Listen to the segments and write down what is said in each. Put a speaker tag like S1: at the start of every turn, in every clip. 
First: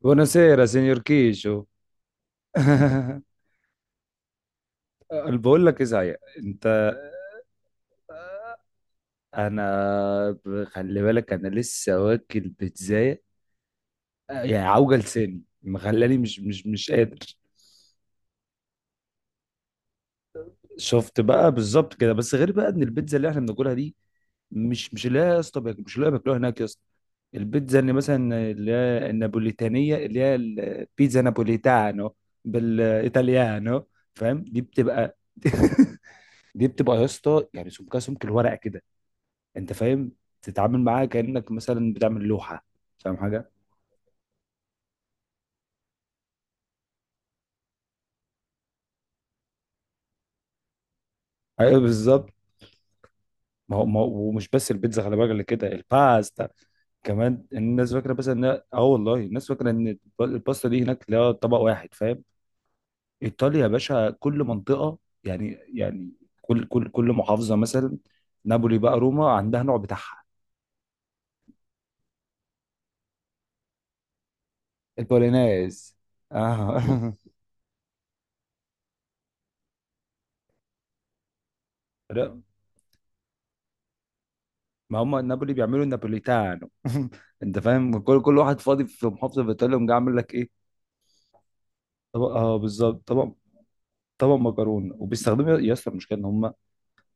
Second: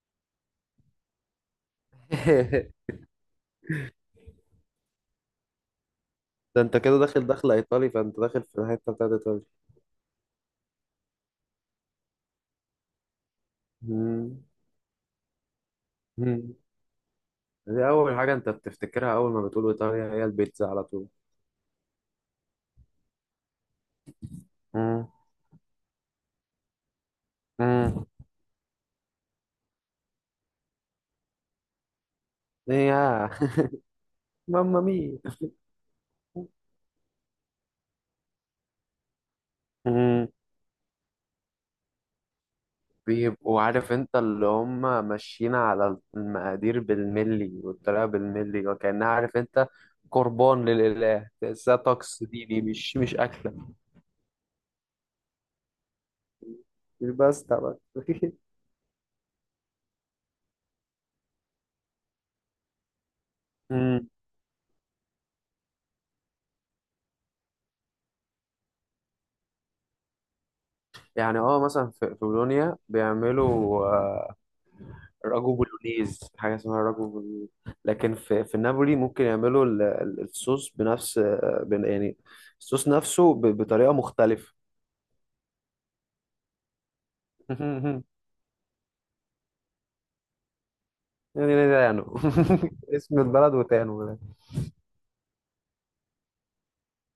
S1: بوناسيرا سينيور كيشو أنا بقول لك ايه صحيح.
S2: ده
S1: انت
S2: انت كده داخل دخلة ايطالي، فانت داخل في الحتة بتاعت ايطاليا.
S1: خلي بالك انا لسه واكل بيتزاية.
S2: مم.
S1: يعني عوجة لساني مخلاني مش
S2: مم.
S1: مش مش قادر.
S2: دي اول حاجة انت بتفتكرها اول ما بتقول ايطاليا، هي البيتزا على طول.
S1: شفت بقى بالظبط كده بس غير بقى ان البيتزا اللي احنا بناكلها دي مش
S2: مم.
S1: لا يا اسطى مش لا بياكلوها هناك يا اسطى. البيتزا اللي
S2: مم.
S1: مثلا اللي هي النابوليتانية اللي هي البيتزا نابوليتانو
S2: يا
S1: بالايطاليانو فاهم؟ دي
S2: ماما
S1: بتبقى
S2: مي!
S1: دي بتبقى يا اسطى يعني سمكها سمك الورقه كده. انت فاهم؟
S2: مم.
S1: تتعامل معاها كانك مثلا بتعمل لوحه. فاهم حاجه؟
S2: بيبقوا عارف انت اللي هم ماشيين على المقادير بالملي والطريقة بالملي، وكأنها عارف انت قربان للإله، تحسها
S1: ايوه
S2: طقس
S1: بالظبط.
S2: ديني مش أكلة.
S1: ما هو ومش بس البيتزا خلي بالك اللي كده الباستا
S2: مش بس
S1: كمان.
S2: طبعا
S1: الناس فاكره بس ان اه والله الناس فاكره ان الباستا دي هناك لا طبق واحد فاهم. ايطاليا يا
S2: مم.
S1: باشا كل منطقه. يعني يعني كل محافظه مثلا نابولي بقى روما عندها نوع بتاعها.
S2: يعني مثلا في بولونيا بيعملوا راجو
S1: البولينيز
S2: بولونيز، حاجه
S1: اه.
S2: اسمها راجو بولونيز. لكن في نابولي ممكن يعملوا الصوص بنفس يعني الصوص نفسه بطريقه مختلفه.
S1: ما هم النابولي بيعملوا النابوليتانو انت فاهم؟ كل واحد فاضي في محافظه في ايطاليا ومجي عامل لك ايه
S2: يعني ده تانو
S1: طبق. اه بالظبط
S2: اسم
S1: طبق.
S2: البلد وتانو ده.
S1: طبق مكرونه وبيستخدموا يا اسطى المشكله ان هم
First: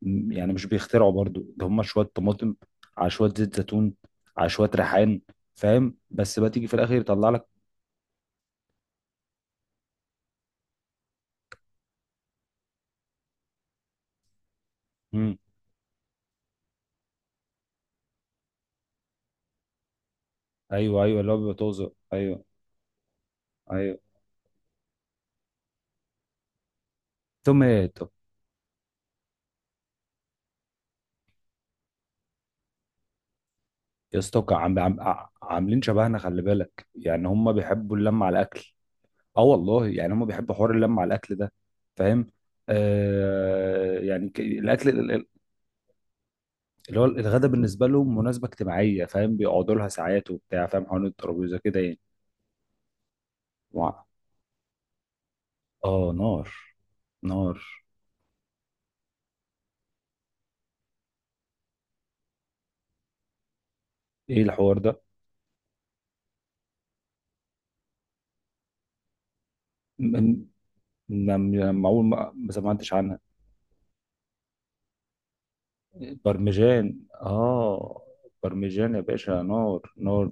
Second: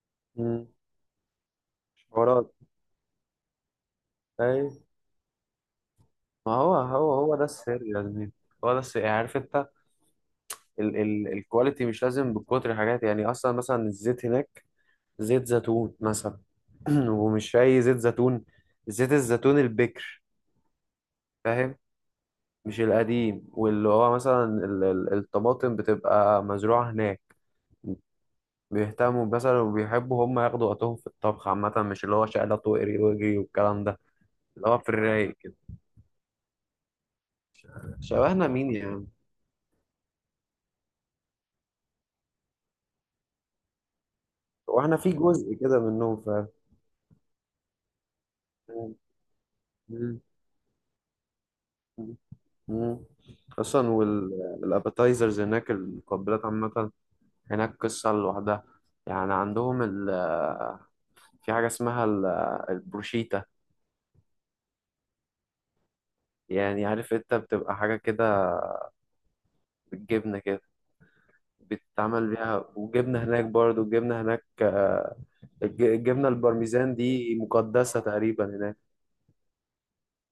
S1: يعني مش
S2: مم.
S1: بيخترعوا برضو ده. هم شويه
S2: حوارات.
S1: طماطم على شويه زيت زيتون على
S2: اي.
S1: شويه ريحان فاهم. بس بقى
S2: ما
S1: تيجي في الاخر يطلع
S2: هو ده
S1: لك.
S2: السر يا زميلي، هو ده السر. يعني عارف انت ال ال الكواليتي مش لازم بكتر حاجات، يعني اصلا مثلا الزيت هناك،
S1: امم.
S2: زيت زيتون مثلا. ومش اي زيت زيتون، زيت الزيتون البكر.
S1: ايوه ايوه اللي هو بيبقى
S2: فاهم؟
S1: طازه. ايوه
S2: مش القديم، واللي
S1: ايوه
S2: هو مثلا الطماطم بتبقى مزروعة هناك.
S1: توماتو.
S2: بيهتموا مثلا وبيحبوا هم ياخدوا وقتهم في الطبخ عامة، مش اللي هو شقلط واقري واجري والكلام ده،
S1: يا اسطى
S2: اللي هو في الرايق كده.
S1: عاملين شبهنا خلي بالك يعني هم بيحبوا اللمه على
S2: شبهنا مين
S1: الاكل.
S2: يا عم؟
S1: اه والله يعني هم بيحبوا حوار اللمه على الاكل ده فاهم. يعني الاكل
S2: واحنا في جزء كده منهم فعلا.
S1: اللي هو الغدا بالنسبه لهم مناسبه اجتماعيه فاهم بيقعدوا لها
S2: مم.
S1: ساعات وبتاع فاهم حوالين الترابيزه كده يعني.
S2: مم. اصلا
S1: وع-
S2: والابيتايزرز هناك،
S1: اه
S2: المقبلات
S1: نار
S2: عامة
S1: نار.
S2: هناك قصة لوحدها. يعني عندهم في حاجة اسمها البروشيتا،
S1: ايه الحوار ده؟
S2: يعني عارف انت بتبقى حاجة كده
S1: م-
S2: بالجبنة
S1: م-
S2: كده.
S1: اول
S2: بيتعمل
S1: ما
S2: بيها،
S1: سمعتش عنها.
S2: وجبنة هناك برضو. الجبنة هناك، الجبنة البارميزان
S1: برمجان
S2: دي مقدسة
S1: اه.
S2: تقريبا هناك.
S1: برمجان يا باشا نار نار.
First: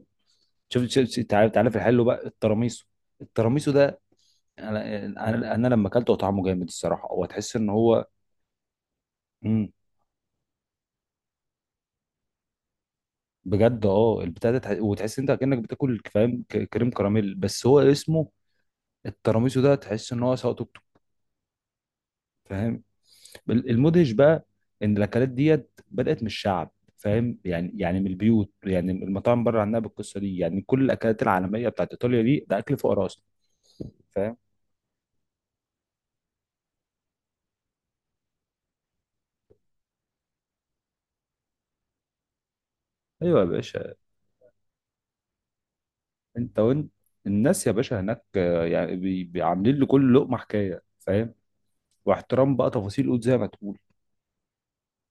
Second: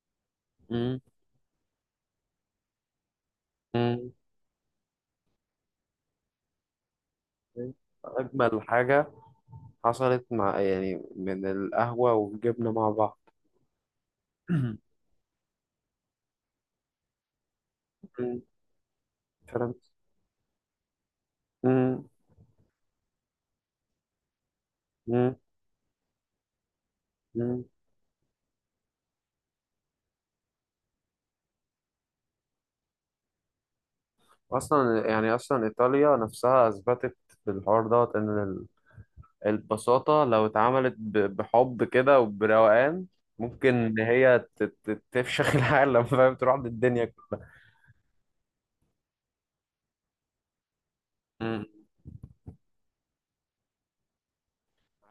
S1: شوف
S2: مم.
S1: شوف شوف، تعالى تعالى في الحلو بقى التراميسو. التراميسو ده
S2: مم.
S1: انا انا أنا لما اكلته طعمه جامد الصراحه هو تحس ان هو
S2: أجمل حاجة
S1: مم.
S2: حصلت، مع يعني من القهوة والجبنة مع بعض.
S1: بجد اه البتاع ده وتحس انت كانك بتاكل فاهم كريم كراميل بس هو اسمه
S2: مم.
S1: التراميسو ده
S2: فاهم؟
S1: تحس ان هو سواء توك
S2: مم.
S1: فاهم. المدهش بقى ان الاكلات
S2: مم.
S1: ديت بدات من الشعب فاهم
S2: مم.
S1: يعني من البيوت يعني المطاعم بره عنها بالقصه دي يعني كل الاكلات العالميه بتاعت ايطاليا دي ده اكل فقراء اصلا فاهم.
S2: أصلا يعني أصلا إيطاليا نفسها أثبتت بالحوار دوت إن البساطة لو اتعملت بحب كده وبروقان،
S1: ايوه يا
S2: ممكن
S1: باشا.
S2: إن هي تفشخ العالم، فاهم؟ تروح
S1: انت وانت
S2: بالدنيا كلها.
S1: الناس يا باشا هناك، يعني عاملين لكل لقمه حكايه فاهم. واحترام بقى تفاصيل قد زي ما تقول.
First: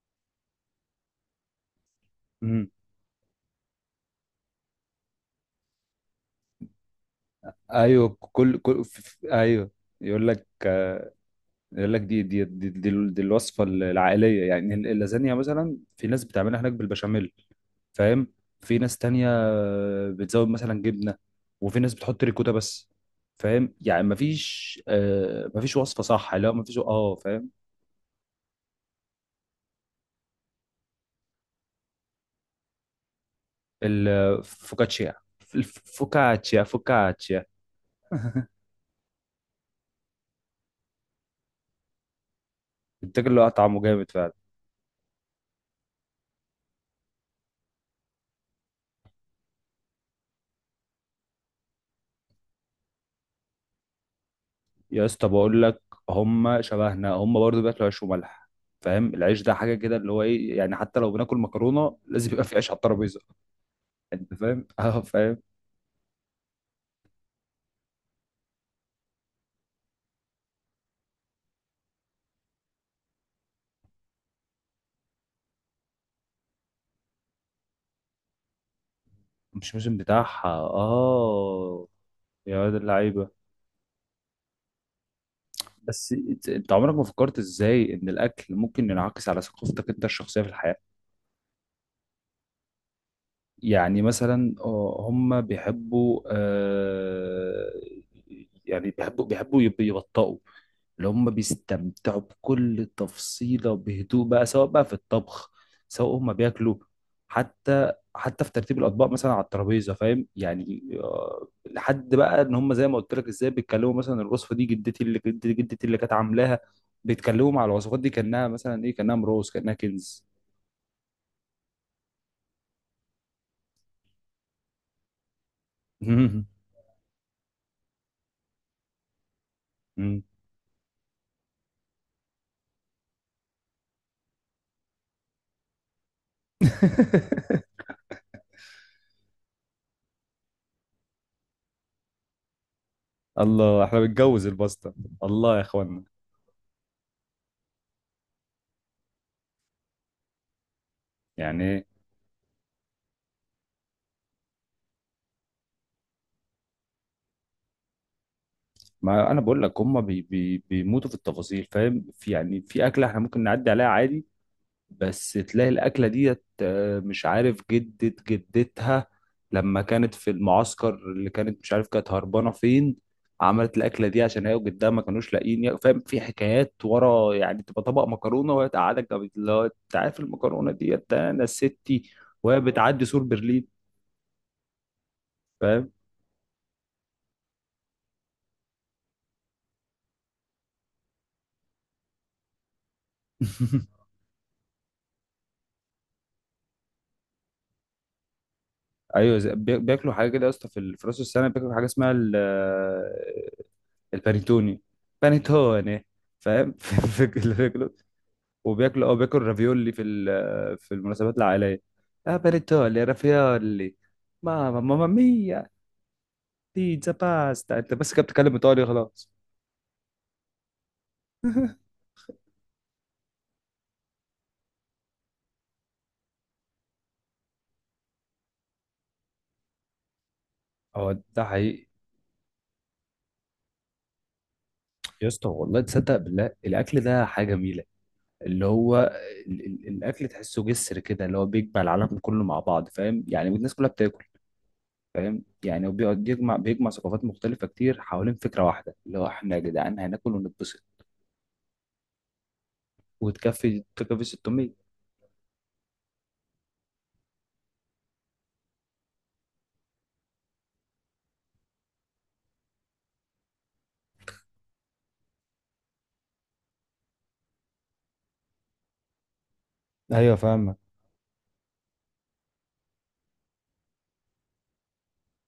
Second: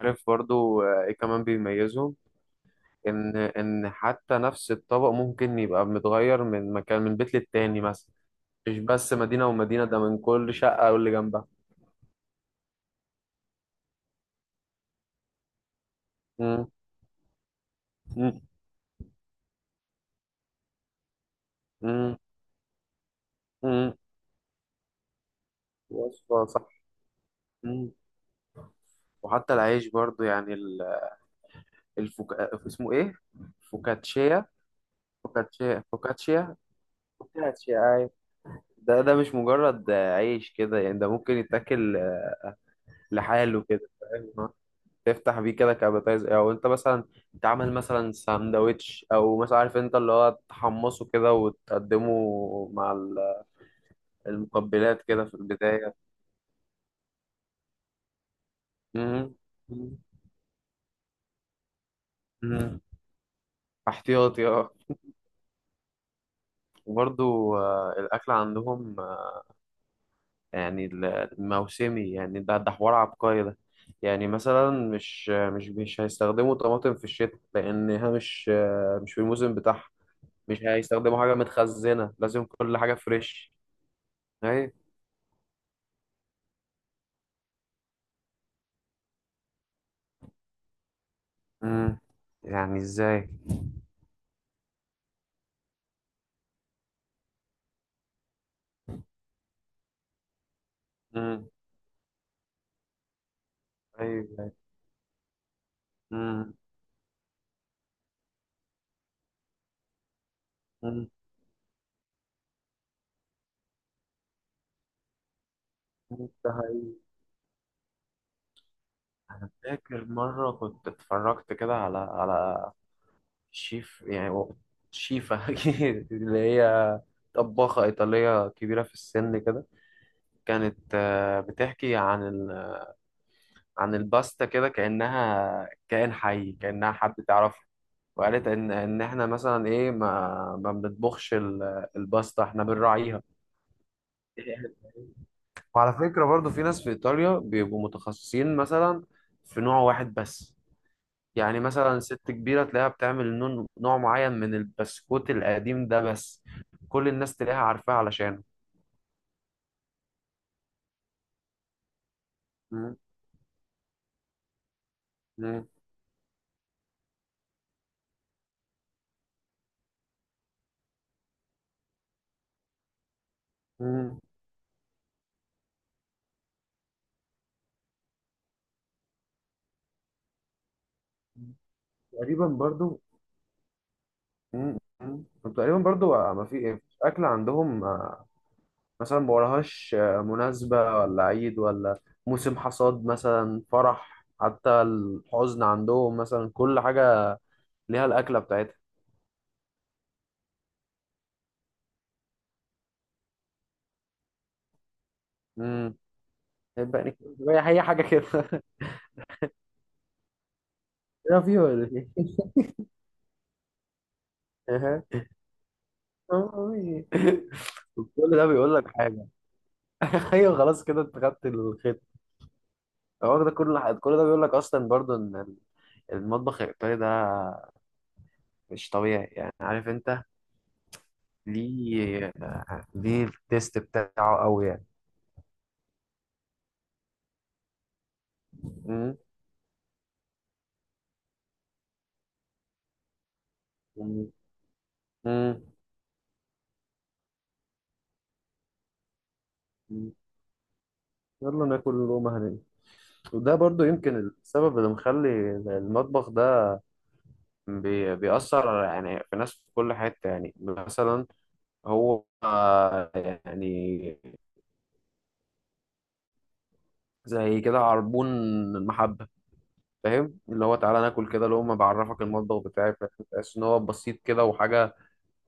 S2: عارف برضو ايه كمان بيميزهم؟
S1: امم
S2: ان حتى نفس الطبق ممكن يبقى متغير من مكان، من بيت للتاني مثلا.
S1: ايوه كل
S2: مش
S1: كل
S2: بس مدينة
S1: ايوه.
S2: ومدينة، ده من
S1: يقول لك،
S2: كل شقة واللي جنبها.
S1: يقول لك دي دي, الوصفه العائليه. يعني اللازانيا مثلا في ناس بتعملها
S2: مم،
S1: هناك بالبشاميل فاهم.
S2: مم،
S1: في ناس تانية بتزود مثلا جبنة. وفي ناس
S2: مم،
S1: بتحط ريكوتا بس فاهم.
S2: مم.
S1: يعني مفيش مفيش وصفة صح
S2: وصفة
S1: لا
S2: صح.
S1: مفيش اه فاهم.
S2: مم. وحتى العيش برضو، يعني اسمه ايه؟ فوكاتشيا،
S1: الفوكاتشيا
S2: فوكاتشيا، فوكاتشيا،
S1: الفوكاتشيا فوكاتشيا.
S2: فوكاتشيا. أيوة. ده مش مجرد عيش كده، يعني ده ممكن يتاكل
S1: التاجر اللي هو
S2: لحاله
S1: طعمه
S2: كده.
S1: جامد فعلا.
S2: فاهم؟ تفتح بيه كده كابيتايز، او انت مثلا تعمل مثلا ساندوتش، او مثلا عارف انت اللي هو تحمصه كده وتقدمه مع المقبلات
S1: يا
S2: كده
S1: اسطى
S2: في
S1: بقول لك
S2: البداية.
S1: هم شبهنا هم برضو بياكلوا عيش وملح فاهم.
S2: مم.
S1: العيش ده حاجة كده
S2: مم.
S1: اللي هو ايه يعني حتى لو بناكل مكرونة لازم يبقى في عيش على
S2: مم.
S1: الترابيزة. يعني انت
S2: احتياطي،
S1: فاهم
S2: اه.
S1: اه فاهم.
S2: وبرضو الأكل عندهم يعني الموسمي، يعني ده حوار عبقري ده. يعني مثلا مش آه، مش مش هيستخدموا طماطم في الشتاء، لأنها مش في الموسم
S1: مش
S2: بتاعها.
S1: موسم بتاعها
S2: مش هيستخدموا حاجة
S1: اه.
S2: متخزنة، لازم
S1: يا واد
S2: كل حاجة
S1: اللعيبة.
S2: فريش. أيوة.
S1: بس انت عمرك ما فكرت ازاي ان الاكل ممكن ينعكس على ثقافتك انت الشخصيه في الحياه؟
S2: مم. يعني ازاي؟
S1: يعني مثلا، هم بيحبوا، يعني بيحبوا يبطئوا. اللي هم
S2: مم.
S1: بيستمتعوا بكل تفصيلة بهدوء بقى
S2: ايوه.
S1: سواء بقى في الطبخ سواء هم
S2: مم.
S1: بياكلوا. حتى في ترتيب الأطباق مثلا على الترابيزة فاهم يعني،
S2: مم.
S1: لحد بقى إن هم زي ما قلت لك إزاي بيتكلموا مثلا الوصفة دي جدتي اللي كانت
S2: مم. ده
S1: عاملاها.
S2: حقيقي.
S1: بيتكلموا مع الوصفات دي كأنها مثلا إيه كأنها مروز
S2: انا
S1: كأنها
S2: فاكر
S1: كنز.
S2: مره كنت اتفرجت كده على شيف، يعني شيفه اللي هي طباخه ايطاليه كبيره في السن كده، كانت بتحكي عن عن الباستا كده، كانها كائن حي، كانها حد تعرفه. وقالت ان احنا مثلا ايه، ما بنطبخش الباستا، احنا بنراعيها.
S1: الله احنا بنتجوز الباستا. الله يا
S2: وعلى
S1: اخوانا.
S2: فكرة برضو في ناس في إيطاليا بيبقوا متخصصين مثلا في نوع واحد بس. يعني
S1: يعني
S2: مثلا ست كبيرة تلاقيها بتعمل نوع معين من البسكوت القديم ده بس، كل الناس تلاقيها عارفاه علشانه.
S1: ما انا بقول لك هم بي بي بيموتوا في التفاصيل فاهم في يعني في
S2: مم.
S1: اكله احنا ممكن نعدي عليها عادي. بس
S2: مم.
S1: تلاقي الاكله ديت، مش عارف جدة جدتها لما كانت في المعسكر اللي كانت مش عارف كانت هربانه فين. عملت الاكله
S2: مم.
S1: دي عشان هي وجدها ما كانوش لاقيين فاهم. في حكايات ورا يعني تبقى طبق مكرونه وهي تقعدك اللي هو انت عارف المكرونه ديت ده انا ستي
S2: تقريبا
S1: وهي
S2: برضو.
S1: بتعدي سور برلين
S2: مم. مم. طب تقريبا
S1: فاهم.
S2: برضو ما في إيه؟ أكل عندهم مثلا ما وراهاش مناسبة ولا عيد، ولا موسم حصاد مثلا، فرح، حتى الحزن، عندهم مثلا كل حاجة ليها الأكلة
S1: ايوه بياكلوا حاجه كده يا اسطى في في راس السنه بياكلوا حاجه اسمها البانيتوني.
S2: بتاعتها.
S1: بانيتوني فاهم.
S2: البقني،
S1: في اللي
S2: هي
S1: بياكلوا
S2: حاجه كده
S1: وبياكلوا اه بياكلوا رافيولي في في المناسبات
S2: ايه فيه
S1: العائليه.
S2: ولا ايه؟
S1: اه بانيتوني رافيولي. ماما
S2: أها.
S1: ماما ميا. بيتزا باستا انت
S2: كل
S1: بس كده
S2: ده
S1: بتتكلم
S2: بيقول
S1: ايطالي
S2: لك حاجه.
S1: خلاص.
S2: ايوه، خلاص كده انت خدت الخيط. هو ده كل حاجة. كل ده بيقول لك اصلا برضو ان المطبخ الايطالي ده مش طبيعي، يعني عارف انت
S1: اه ده حقيقي.
S2: ليه ليه التيست بتاعه قوي يعني.
S1: يا اسطى والله تصدق بالله الاكل ده حاجه جميله. اللي هو
S2: مم.
S1: ال ال الاكل تحسه جسر كده اللي هو بيجمع العالم كله مع بعض فاهم يعني الناس كلها بتاكل
S2: مم.
S1: فاهم
S2: مم.
S1: يعني. وبيقعد بيجمع ثقافات مختلفة كتير حوالين فكرة واحدة اللي هو احنا يا جدعان
S2: مم.
S1: هناكل ونتبسط.
S2: يلا ناكل اللقمة هنا. وده
S1: وتكفي
S2: برضو يمكن
S1: تكفي 600.
S2: السبب اللي مخلي المطبخ ده بيأثر، يعني في ناس في كل حتة. يعني مثلا هو يعني زي كده عربون المحبة،
S1: ايوه
S2: فاهم؟ اللي هو
S1: فاهمك.
S2: تعالى ناكل كده لقمة، بعرفك المطبخ بتاعي. فاهم؟ تحس ان هو بسيط كده، وحاجة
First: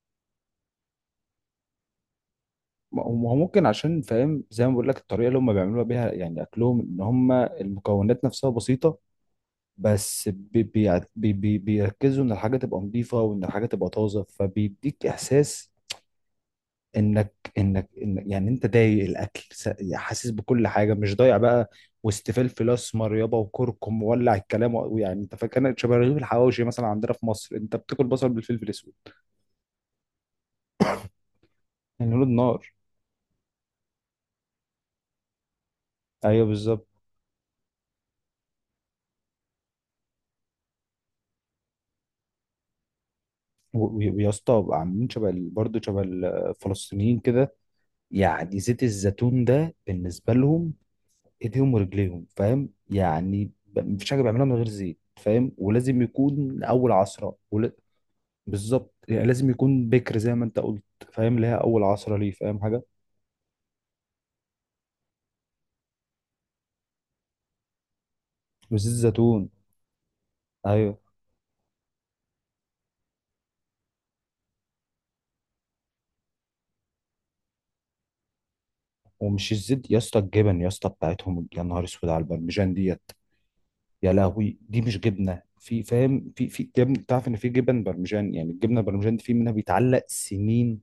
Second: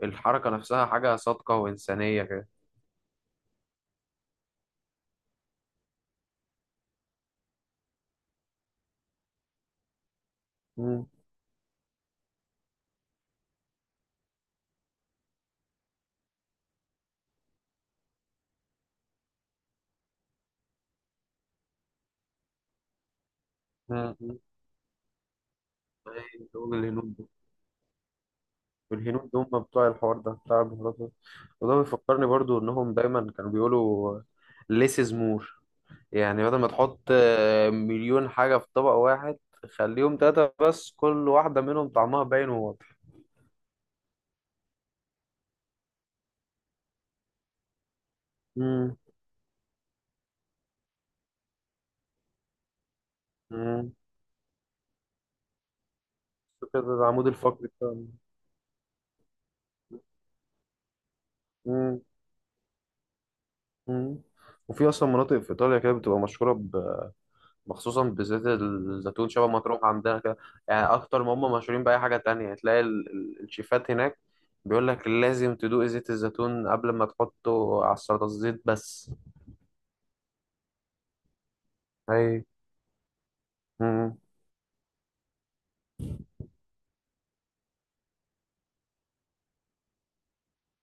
S2: الحركة نفسها حاجة صادقة وإنسانية كده.
S1: ما هو ممكن عشان فاهم زي ما بقول لك الطريقة اللي هم بيعملوها بيها يعني أكلهم إن هم المكونات نفسها بسيطة. بس
S2: مم.
S1: بيركزوا إن الحاجة تبقى نظيفة وإن الحاجة تبقى طازة فبيديك إحساس. انك إن يعني انت ضايق الاكل يعني حاسس بكل حاجه مش ضايع بقى وسط فلفل اسمر يابا وكركم
S2: مم.
S1: وولع
S2: مم.
S1: الكلام ويعني انت فاكر شبه رغيف
S2: أي،
S1: الحواوشي
S2: دول
S1: مثلا عندنا في
S2: الهنود.
S1: مصر انت بتاكل بصل بالفلفل الاسود.
S2: دول الهنود دول هم بتوع الحوار ده بتاع البهارات ده. وده
S1: يعني لون
S2: بيفكرني برضو
S1: النار.
S2: انهم دايما كانوا بيقولوا less is more. يعني
S1: ايوه
S2: بدل ما
S1: بالظبط.
S2: تحط مليون حاجة في طبق واحد، خليهم تلاتة بس، كل واحدة منهم طعمها باين وواضح.
S1: ويا اسطى عاملين شبه برضه شبه الفلسطينيين كده. يعني زيت
S2: مم.
S1: الزيتون ده بالنسبه لهم ايديهم ورجليهم فاهم يعني
S2: مم.
S1: مفيش حاجه بيعملوها من غير زيت فاهم ولازم يكون
S2: فاكر
S1: اول
S2: العمود
S1: عصره.
S2: الفقري بتاعنا.
S1: بالظبط يعني لازم يكون بكر زي ما انت قلت. فاهم اللي هي اول
S2: مم.
S1: عصرة ليه فاهم حاجة.
S2: مم. وفي اصلا مناطق في ايطاليا كده بتبقى مشهوره ب... مخصوصا بزيت
S1: وزيت
S2: الزيتون، شبه
S1: زيتون
S2: ما تروح عندنا كده. يعني
S1: ايوه.
S2: اكتر ما هم مشهورين باي حاجه تانية، تلاقي الشيفات هناك بيقول لك لازم تدوق زيت الزيتون قبل ما تحطه على السلطه، الزيت بس.
S1: ومش الزيت يا اسطى، الجبن يا اسطى بتاعتهم، يا نهار اسود على
S2: اي.
S1: البرمجان ديت. يا
S2: مم.
S1: لهوي دي مش جبنة، في فاهم في في جبن تعرف ان في جبن برمجان يعني الجبنة البرمجان دي في منها بيتعلق سنين.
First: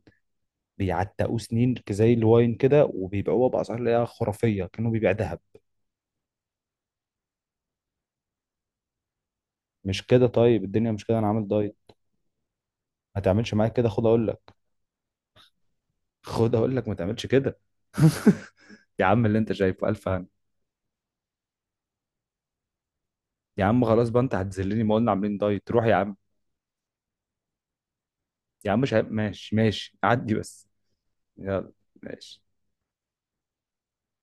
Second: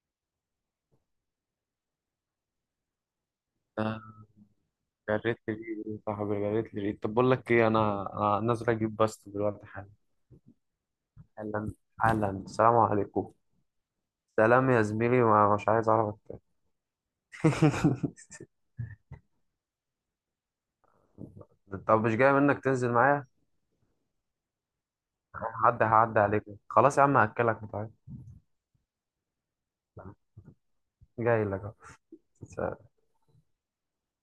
S1: بيعتقوه سنين زي الواين كده وبيبيعوها باسعار اللي هي
S2: آه،
S1: خرافية كأنه بيبيع
S2: جريت
S1: ذهب.
S2: لي ريق يا صاحبي، جريت لي ريق. طب بقول لك ايه، انا نازل اجيب بس دلوقتي حالا،
S1: مش كده؟ طيب الدنيا مش كده انا عامل
S2: حالا،
S1: دايت.
S2: حالا. السلام
S1: ما
S2: عليكم.
S1: تعملش معايا كده، خد اقول لك.
S2: سلام يا زميلي، ما مش عايز اعرفك
S1: خد اقول لك ما تعملش كده.
S2: تاني.
S1: يا عم اللي انت شايفه الف هنا.
S2: طب مش جاي منك تنزل معايا؟
S1: يا عم خلاص بقى، انت هتذلني، ما قلنا عاملين دايت، روح
S2: هعدي
S1: يا عم.
S2: هعدي عليك. خلاص يا عم، هاكلك متعب.
S1: يا عم مش عارف- ماشي ماشي عدي بس.
S2: جاي لك.
S1: يلا ماشي.
S2: أهو.